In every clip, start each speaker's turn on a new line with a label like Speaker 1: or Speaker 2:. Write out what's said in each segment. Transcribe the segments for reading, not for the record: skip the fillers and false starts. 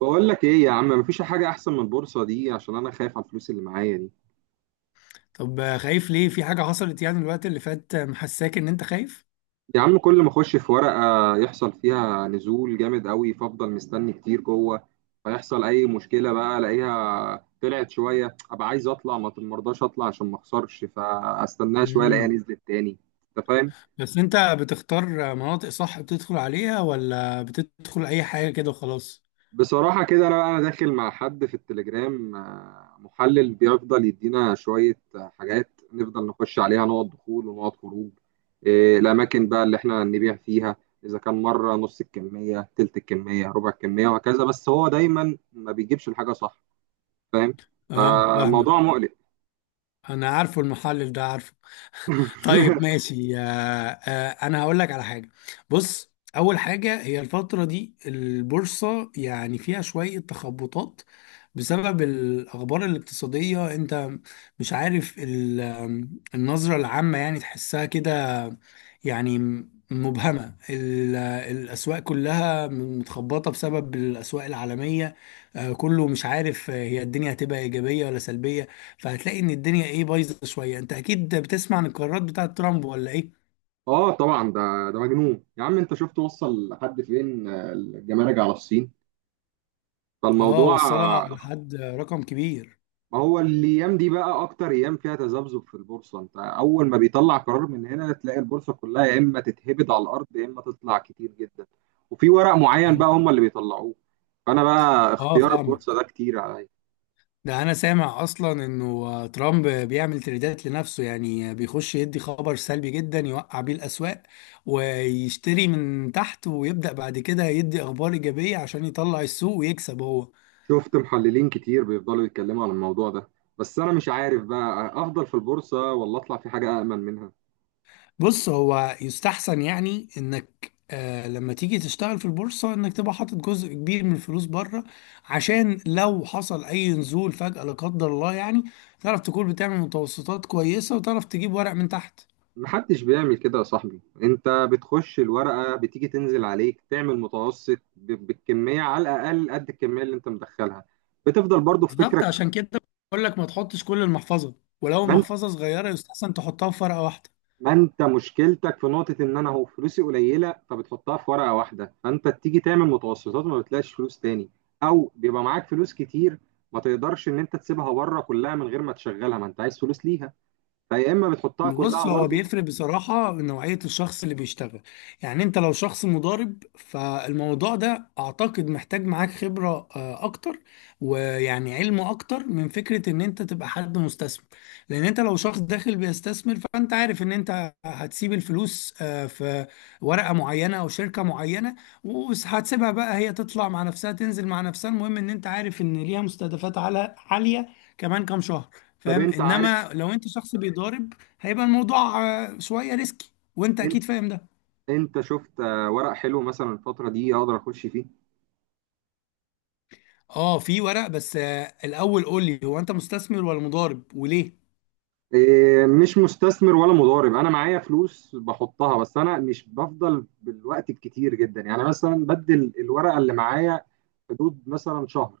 Speaker 1: بقول لك ايه يا عم؟ مفيش حاجة احسن من البورصة دي، عشان انا خايف على الفلوس اللي معايا دي.
Speaker 2: طب آه، خايف ليه؟ في حاجة حصلت يعني الوقت اللي فات؟ محساك ان انت خايف.
Speaker 1: يا عم كل ما اخش في ورقة يحصل فيها نزول جامد قوي، فافضل مستني كتير جوه. فيحصل اي مشكلة بقى الاقيها طلعت شوية، ابقى عايز اطلع، ما مرضاش اطلع عشان ما اخسرش، فاستناها شوية الاقيها
Speaker 2: امم
Speaker 1: نزلت تاني. انت فاهم؟
Speaker 2: بس انت بتختار مناطق صح بتدخل عليها، ولا بتدخل اي حاجة كده وخلاص؟
Speaker 1: بصراحة كده، أنا داخل مع حد في التليجرام، محلل بيفضل يدينا شوية حاجات نفضل نخش عليها، نقط دخول ونقط خروج. الأماكن بقى اللي إحنا نبيع فيها، إذا كان مرة نص الكمية، تلت الكمية، ربع الكمية، وهكذا. بس هو دايما ما بيجيبش الحاجة صح، فاهم.
Speaker 2: اه فاهمك.
Speaker 1: فموضوع مقلق.
Speaker 2: انا عارفه المحلل ده، عارفه. طيب ماشي آه. آه، انا هقول لك على حاجة. بص، اول حاجة هي الفترة دي البورصة يعني فيها شوية تخبطات بسبب الاخبار الاقتصادية. انت مش عارف ال- آم، النظرة العامة يعني، تحسها كده يعني مبهمة. الأسواق كلها متخبطة بسبب الأسواق العالمية. كله مش عارف هي الدنيا هتبقى إيجابية ولا سلبية. فهتلاقي إن الدنيا إيه، بايظة شوية. أنت أكيد بتسمع عن القرارات بتاعة ترامب ولا إيه؟
Speaker 1: آه طبعا، ده مجنون يا عم. أنت شفت وصل لحد فين الجمارك على الصين؟
Speaker 2: آه،
Speaker 1: فالموضوع،
Speaker 2: وصلها لحد رقم كبير.
Speaker 1: ما هو الايام دي بقى اكتر ايام فيها تذبذب في البورصه. انت اول ما بيطلع قرار من هنا تلاقي البورصه كلها يا اما تتهبد على الارض يا اما تطلع كتير جدا، وفي ورق معين
Speaker 2: آه.
Speaker 1: بقى هم اللي بيطلعوه. فانا بقى
Speaker 2: آه
Speaker 1: اختيار البورصه
Speaker 2: فاهمك.
Speaker 1: ده كتير عليا.
Speaker 2: ده انا سامع اصلا انه ترامب بيعمل تريدات لنفسه، يعني بيخش يدي خبر سلبي جدا يوقع بيه الاسواق ويشتري من تحت، ويبدأ بعد كده يدي اخبار ايجابية عشان يطلع السوق ويكسب هو.
Speaker 1: شفت محللين كتير بيفضلوا يتكلموا عن الموضوع ده، بس انا مش عارف بقى افضل في البورصه ولا اطلع في حاجه امن منها.
Speaker 2: بص، هو يستحسن يعني انك آه، لما تيجي تشتغل في البورصة انك تبقى حاطط جزء كبير من الفلوس بره، عشان لو حصل اي نزول فجأة لا قدر الله، يعني تعرف تكون بتعمل متوسطات كويسة وتعرف تجيب ورق من تحت.
Speaker 1: محدش بيعمل كده يا صاحبي، انت بتخش الورقة بتيجي تنزل عليك، تعمل متوسط بالكمية على الأقل قد الكمية اللي انت مدخلها، بتفضل برضو في
Speaker 2: بالظبط،
Speaker 1: فكرك.
Speaker 2: عشان كده بقول لك ما تحطش كل المحفظه، ولو
Speaker 1: ما انت
Speaker 2: المحفظه صغيره يستحسن تحطها في ورقه واحده.
Speaker 1: ما انت مشكلتك في نقطة ان انا هو فلوسي قليلة، فبتحطها في ورقة واحدة، فانت تيجي تعمل متوسطات وما بتلاقيش فلوس تاني. او بيبقى معاك فلوس كتير، ما تقدرش ان انت تسيبها بره كلها من غير ما تشغلها، ما انت عايز فلوس ليها، فيا اما بتحطها
Speaker 2: بص،
Speaker 1: كلها
Speaker 2: هو
Speaker 1: برضو.
Speaker 2: بيفرق بصراحة من نوعية الشخص اللي بيشتغل. يعني انت لو شخص مضارب، فالموضوع ده اعتقد محتاج معاك خبرة اكتر، ويعني علم اكتر من فكرة ان انت تبقى حد مستثمر. لان انت لو شخص داخل بيستثمر، فانت عارف ان انت هتسيب الفلوس في ورقة معينة او شركة معينة، وهتسيبها بقى هي تطلع مع نفسها تنزل مع نفسها، المهم ان انت عارف ان ليها مستهدفات عالية عالية كمان كام شهر.
Speaker 1: طب
Speaker 2: فاهم؟
Speaker 1: انت عارف،
Speaker 2: انما لو انت شخص بيضارب، هيبقى الموضوع شوية ريسكي وانت
Speaker 1: انت
Speaker 2: اكيد فاهم ده.
Speaker 1: انت شفت ورق حلو مثلا الفترة دي اقدر اخش فيه؟
Speaker 2: اه في ورق، بس الاول قول لي هو انت مستثمر ولا مضارب، وليه؟
Speaker 1: إيه، مش مستثمر ولا مضارب. انا معايا فلوس بحطها، بس انا مش بفضل بالوقت الكتير جدا، يعني مثلا بدل الورقه اللي معايا حدود مثلا شهر،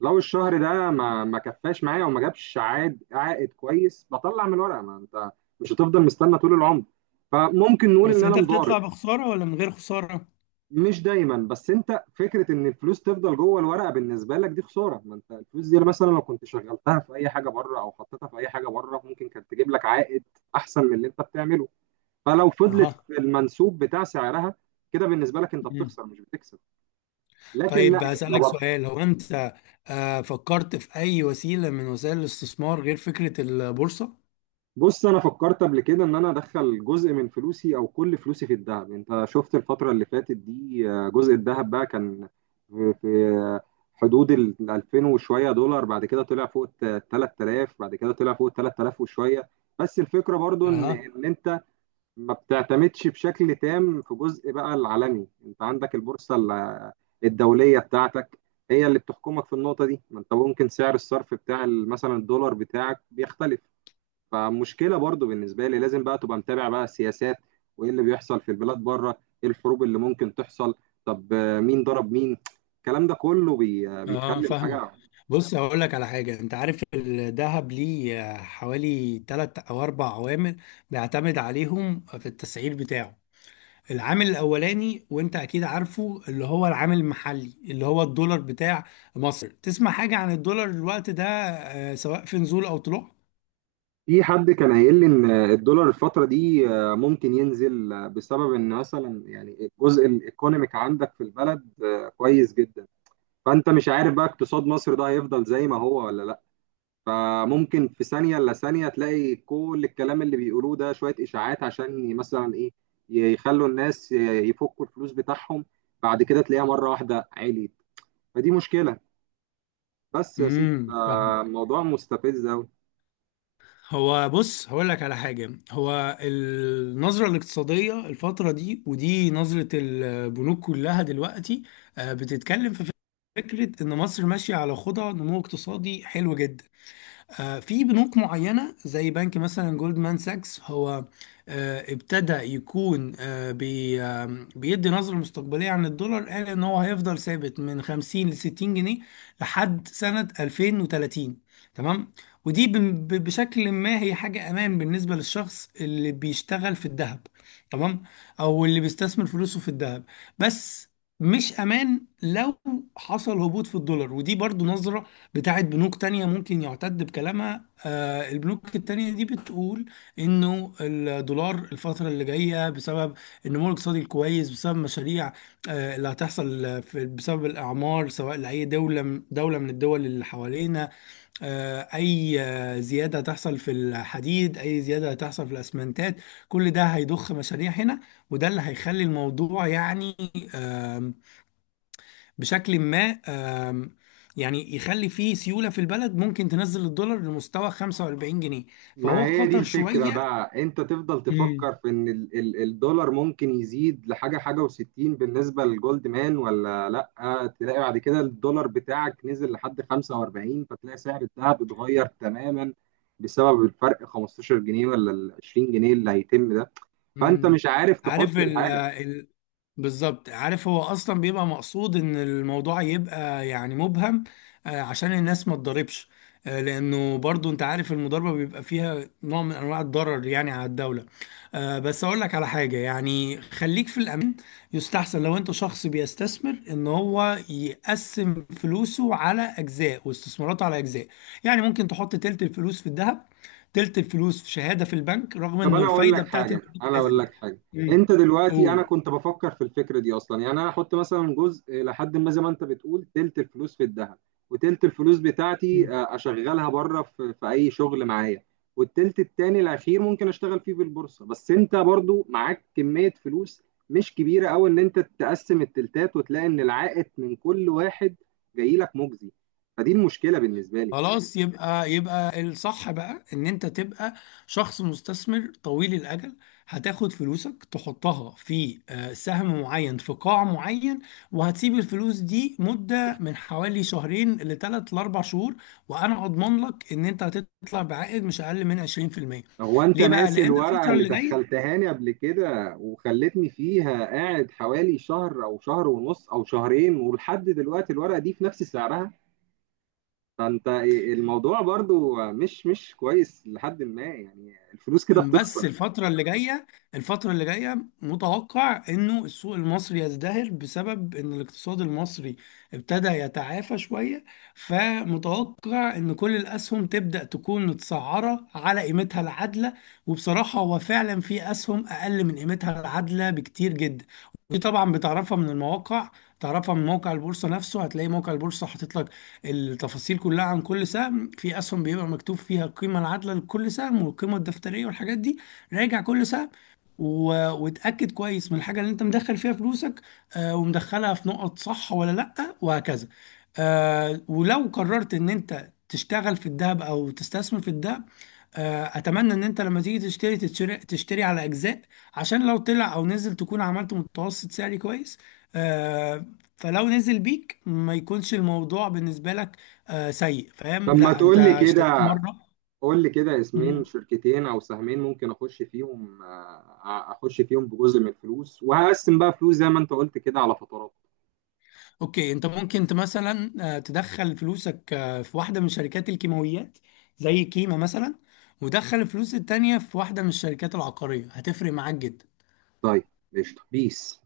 Speaker 1: لو الشهر ده ما كفاش معايا وما جابش عائد كويس، بطلع من الورقه. ما انت مش هتفضل مستنى طول العمر، فممكن نقول ان
Speaker 2: بس
Speaker 1: انا
Speaker 2: انت
Speaker 1: مضارب.
Speaker 2: بتطلع بخسارة ولا من غير خسارة؟
Speaker 1: مش دايما، بس انت فكره ان الفلوس تفضل جوه الورقه بالنسبه لك دي خساره. ما انت الفلوس دي مثلا لو كنت شغلتها في اي حاجه بره، او حطيتها في اي حاجه بره، ممكن كانت تجيب لك عائد احسن من اللي انت بتعمله. فلو فضلت
Speaker 2: اها.
Speaker 1: في المنسوب بتاع سعرها كده، بالنسبه لك انت
Speaker 2: مم.
Speaker 1: بتخسر مش بتكسب. لكن لا.
Speaker 2: طيب هسألك سؤال، هو انت فكرت في اي وسيلة من وسائل الاستثمار غير فكرة البورصة؟
Speaker 1: بص انا فكرت قبل كده ان انا ادخل جزء من فلوسي او كل فلوسي في الذهب. انت شفت الفترة اللي فاتت دي، جزء الذهب بقى كان في حدود ال 2000 وشوية دولار، بعد كده طلع فوق ال 3000، بعد كده طلع فوق ال 3000 وشوية. بس الفكرة برضو ان
Speaker 2: اها.
Speaker 1: ان انت ما بتعتمدش بشكل تام. في جزء بقى العالمي انت عندك البورصة الدولية بتاعتك هي اللي بتحكمك في النقطة دي. ما انت ممكن سعر الصرف بتاع مثلا الدولار بتاعك بيختلف، فمشكله برضو بالنسبه لي لازم بقى تبقى متابع بقى السياسات وايه اللي بيحصل في البلاد بره، ايه الحروب اللي ممكن تحصل، طب مين ضرب مين. الكلام ده كله بي آه،
Speaker 2: اه
Speaker 1: بيخلي
Speaker 2: فاهمك.
Speaker 1: الحاجه.
Speaker 2: بص هقول لك على حاجه، انت عارف الذهب ليه حوالي تلات او اربع عوامل بيعتمد عليهم في التسعير بتاعه. العامل الاولاني وانت اكيد عارفه، اللي هو العامل المحلي، اللي هو الدولار بتاع مصر. تسمع حاجه عن الدولار الوقت ده سواء في نزول او طلوع؟
Speaker 1: في حد كان قايل لي ان الدولار الفتره دي ممكن ينزل، بسبب ان مثلا يعني الجزء الايكونوميك عندك في البلد كويس جدا، فانت مش عارف بقى اقتصاد مصر ده هيفضل زي ما هو ولا لا. فممكن في ثانية إلا ثانية تلاقي كل الكلام اللي بيقولوه ده شوية إشاعات، عشان مثلا إيه، يخلوا الناس يفكوا الفلوس بتاعهم. بعد كده تلاقيها مرة واحدة عليت، فدي مشكلة، بس يا سيدي
Speaker 2: امم
Speaker 1: فالموضوع مستفز أوي.
Speaker 2: هو بص هقول لك على حاجة، هو النظرة الاقتصادية الفترة دي ودي نظرة البنوك كلها دلوقتي، بتتكلم في فكرة إن مصر ماشية على خطى نمو اقتصادي حلو جدا. في بنوك معينة زي بنك مثلا جولدمان ساكس، هو ابتدى يكون آه، بي آه، بيدي نظرة مستقبلية عن الدولار. قال ان هو هيفضل ثابت من 50 ل 60 جنيه لحد سنة 2030. تمام؟ ودي بشكل ما هي حاجة امان بالنسبة للشخص اللي بيشتغل في الذهب، تمام؟ او اللي بيستثمر فلوسه في الذهب. بس مش امان لو حصل هبوط في الدولار، ودي برضو نظرة بتاعت بنوك تانية ممكن يعتد بكلامها. البنوك التانية دي بتقول انه الدولار الفترة اللي جاية بسبب النمو الاقتصادي الكويس، بسبب مشاريع اللي هتحصل بسبب الأعمار سواء لأي دولة من الدول اللي حوالينا، آه، أي آه، زيادة هتحصل في الحديد، أي زيادة هتحصل في الأسمنتات، كل ده هيضخ مشاريع هنا. وده اللي هيخلي الموضوع يعني بشكل ما يعني يخلي فيه سيولة في البلد، ممكن تنزل الدولار لمستوى 45 جنيه.
Speaker 1: ما
Speaker 2: فهو
Speaker 1: هي دي
Speaker 2: خطر
Speaker 1: الفكرة
Speaker 2: شوية.
Speaker 1: بقى، انت تفضل تفكر في ان ال الدولار ممكن يزيد لحاجة وستين بالنسبة للجولد مان، ولا لأ تلاقي بعد كده الدولار بتاعك نزل لحد 45، فتلاقي سعر الذهب اتغير تماما بسبب الفرق 15 جنيه ولا ال 20 جنيه اللي هيتم ده، فانت
Speaker 2: مم.
Speaker 1: مش عارف
Speaker 2: عارف
Speaker 1: تحط
Speaker 2: ال
Speaker 1: الحاجة.
Speaker 2: ال بالظبط، عارف هو اصلا بيبقى مقصود ان الموضوع يبقى يعني مبهم، عشان الناس ما تضربش. لانه برضو انت عارف المضاربه بيبقى فيها نوع من انواع الضرر يعني على الدوله. بس اقول لك على حاجه، يعني خليك في الامان. يستحسن لو انت شخص بيستثمر ان هو يقسم فلوسه على اجزاء واستثماراته على اجزاء. يعني ممكن تحط تلت الفلوس في الذهب، تلت الفلوس في شهاده في البنك رغم
Speaker 1: طب
Speaker 2: انه
Speaker 1: انا اقول
Speaker 2: الفايده
Speaker 1: لك
Speaker 2: بتاعت
Speaker 1: حاجه انا اقول لك
Speaker 2: نزلت.
Speaker 1: حاجه
Speaker 2: مم.
Speaker 1: انت دلوقتي، انا
Speaker 2: قول.
Speaker 1: كنت بفكر في الفكره دي اصلا، يعني انا هحط مثلا جزء لحد ما زي ما انت بتقول تلت الفلوس في الذهب، وتلت الفلوس بتاعتي
Speaker 2: مم.
Speaker 1: اشغلها بره في اي شغل معايا، والتلت التاني الاخير ممكن اشتغل فيه في البورصه. بس انت برضو معاك كميه فلوس مش كبيره قوي ان انت تقسم التلتات وتلاقي ان العائد من كل واحد جاي لك مجزي، فدي المشكله بالنسبه لي.
Speaker 2: خلاص، يبقى يبقى الصح بقى ان انت تبقى شخص مستثمر طويل الاجل. هتاخد فلوسك تحطها في سهم معين في قاع معين، وهتسيب الفلوس دي مدة من حوالي شهرين لثلاث لاربع شهور، وانا اضمن لك ان انت هتطلع بعائد مش اقل من 20%.
Speaker 1: هو انت
Speaker 2: ليه بقى؟
Speaker 1: ناسي
Speaker 2: لان
Speaker 1: الورقة
Speaker 2: الفترة
Speaker 1: اللي
Speaker 2: اللي جاية،
Speaker 1: دخلتهاني قبل كده وخلتني فيها قاعد حوالي شهر او شهر ونص او شهرين، ولحد دلوقتي الورقة دي في نفس سعرها. فانت، الموضوع برضو مش كويس، لحد ما يعني الفلوس كده
Speaker 2: بس
Speaker 1: بتخسر.
Speaker 2: الفترة اللي جاية، الفترة اللي جاية متوقع انه السوق المصري يزدهر بسبب ان الاقتصاد المصري ابتدى يتعافى شوية. فمتوقع ان كل الاسهم تبدأ تكون متسعرة على قيمتها العادلة. وبصراحة هو فعلا في اسهم اقل من قيمتها العادلة بكتير جدا، ودي طبعا بتعرفها من المواقع. تعرفها من موقع البورصة نفسه، هتلاقي موقع البورصة حاطط لك التفاصيل كلها عن كل سهم. في اسهم بيبقى مكتوب فيها القيمه العادله لكل سهم والقيمه الدفتريه والحاجات دي. راجع كل سهم وتأكد كويس من الحاجة اللي انت مدخل فيها فلوسك، آه، ومدخلها في نقط صح ولا لأ، وهكذا. آه، ولو قررت ان انت تشتغل في الذهب او تستثمر في الذهب، آه اتمنى ان انت لما تيجي تشتري تشتري على اجزاء، عشان لو طلع او نزل تكون عملت متوسط سعري كويس. آه، فلو نزل بيك ما يكونش الموضوع بالنسبة لك سيء، فاهم؟
Speaker 1: لما
Speaker 2: لا انت
Speaker 1: تقول لي
Speaker 2: اشتريت
Speaker 1: كده،
Speaker 2: مرة.
Speaker 1: قول لي كده اسمين
Speaker 2: مم.
Speaker 1: شركتين او سهمين ممكن اخش فيهم اخش فيهم بجزء من الفلوس وهقسم بقى فلوس زي ما انت قلت كده على فترات.
Speaker 2: اوكي، انت ممكن انت مثلا تدخل فلوسك في واحدة من شركات الكيماويات زي كيما مثلا، ودخل الفلوس التانية في واحدة من الشركات العقارية، هتفرق معاك جدا.
Speaker 1: طيب قشطة بيس.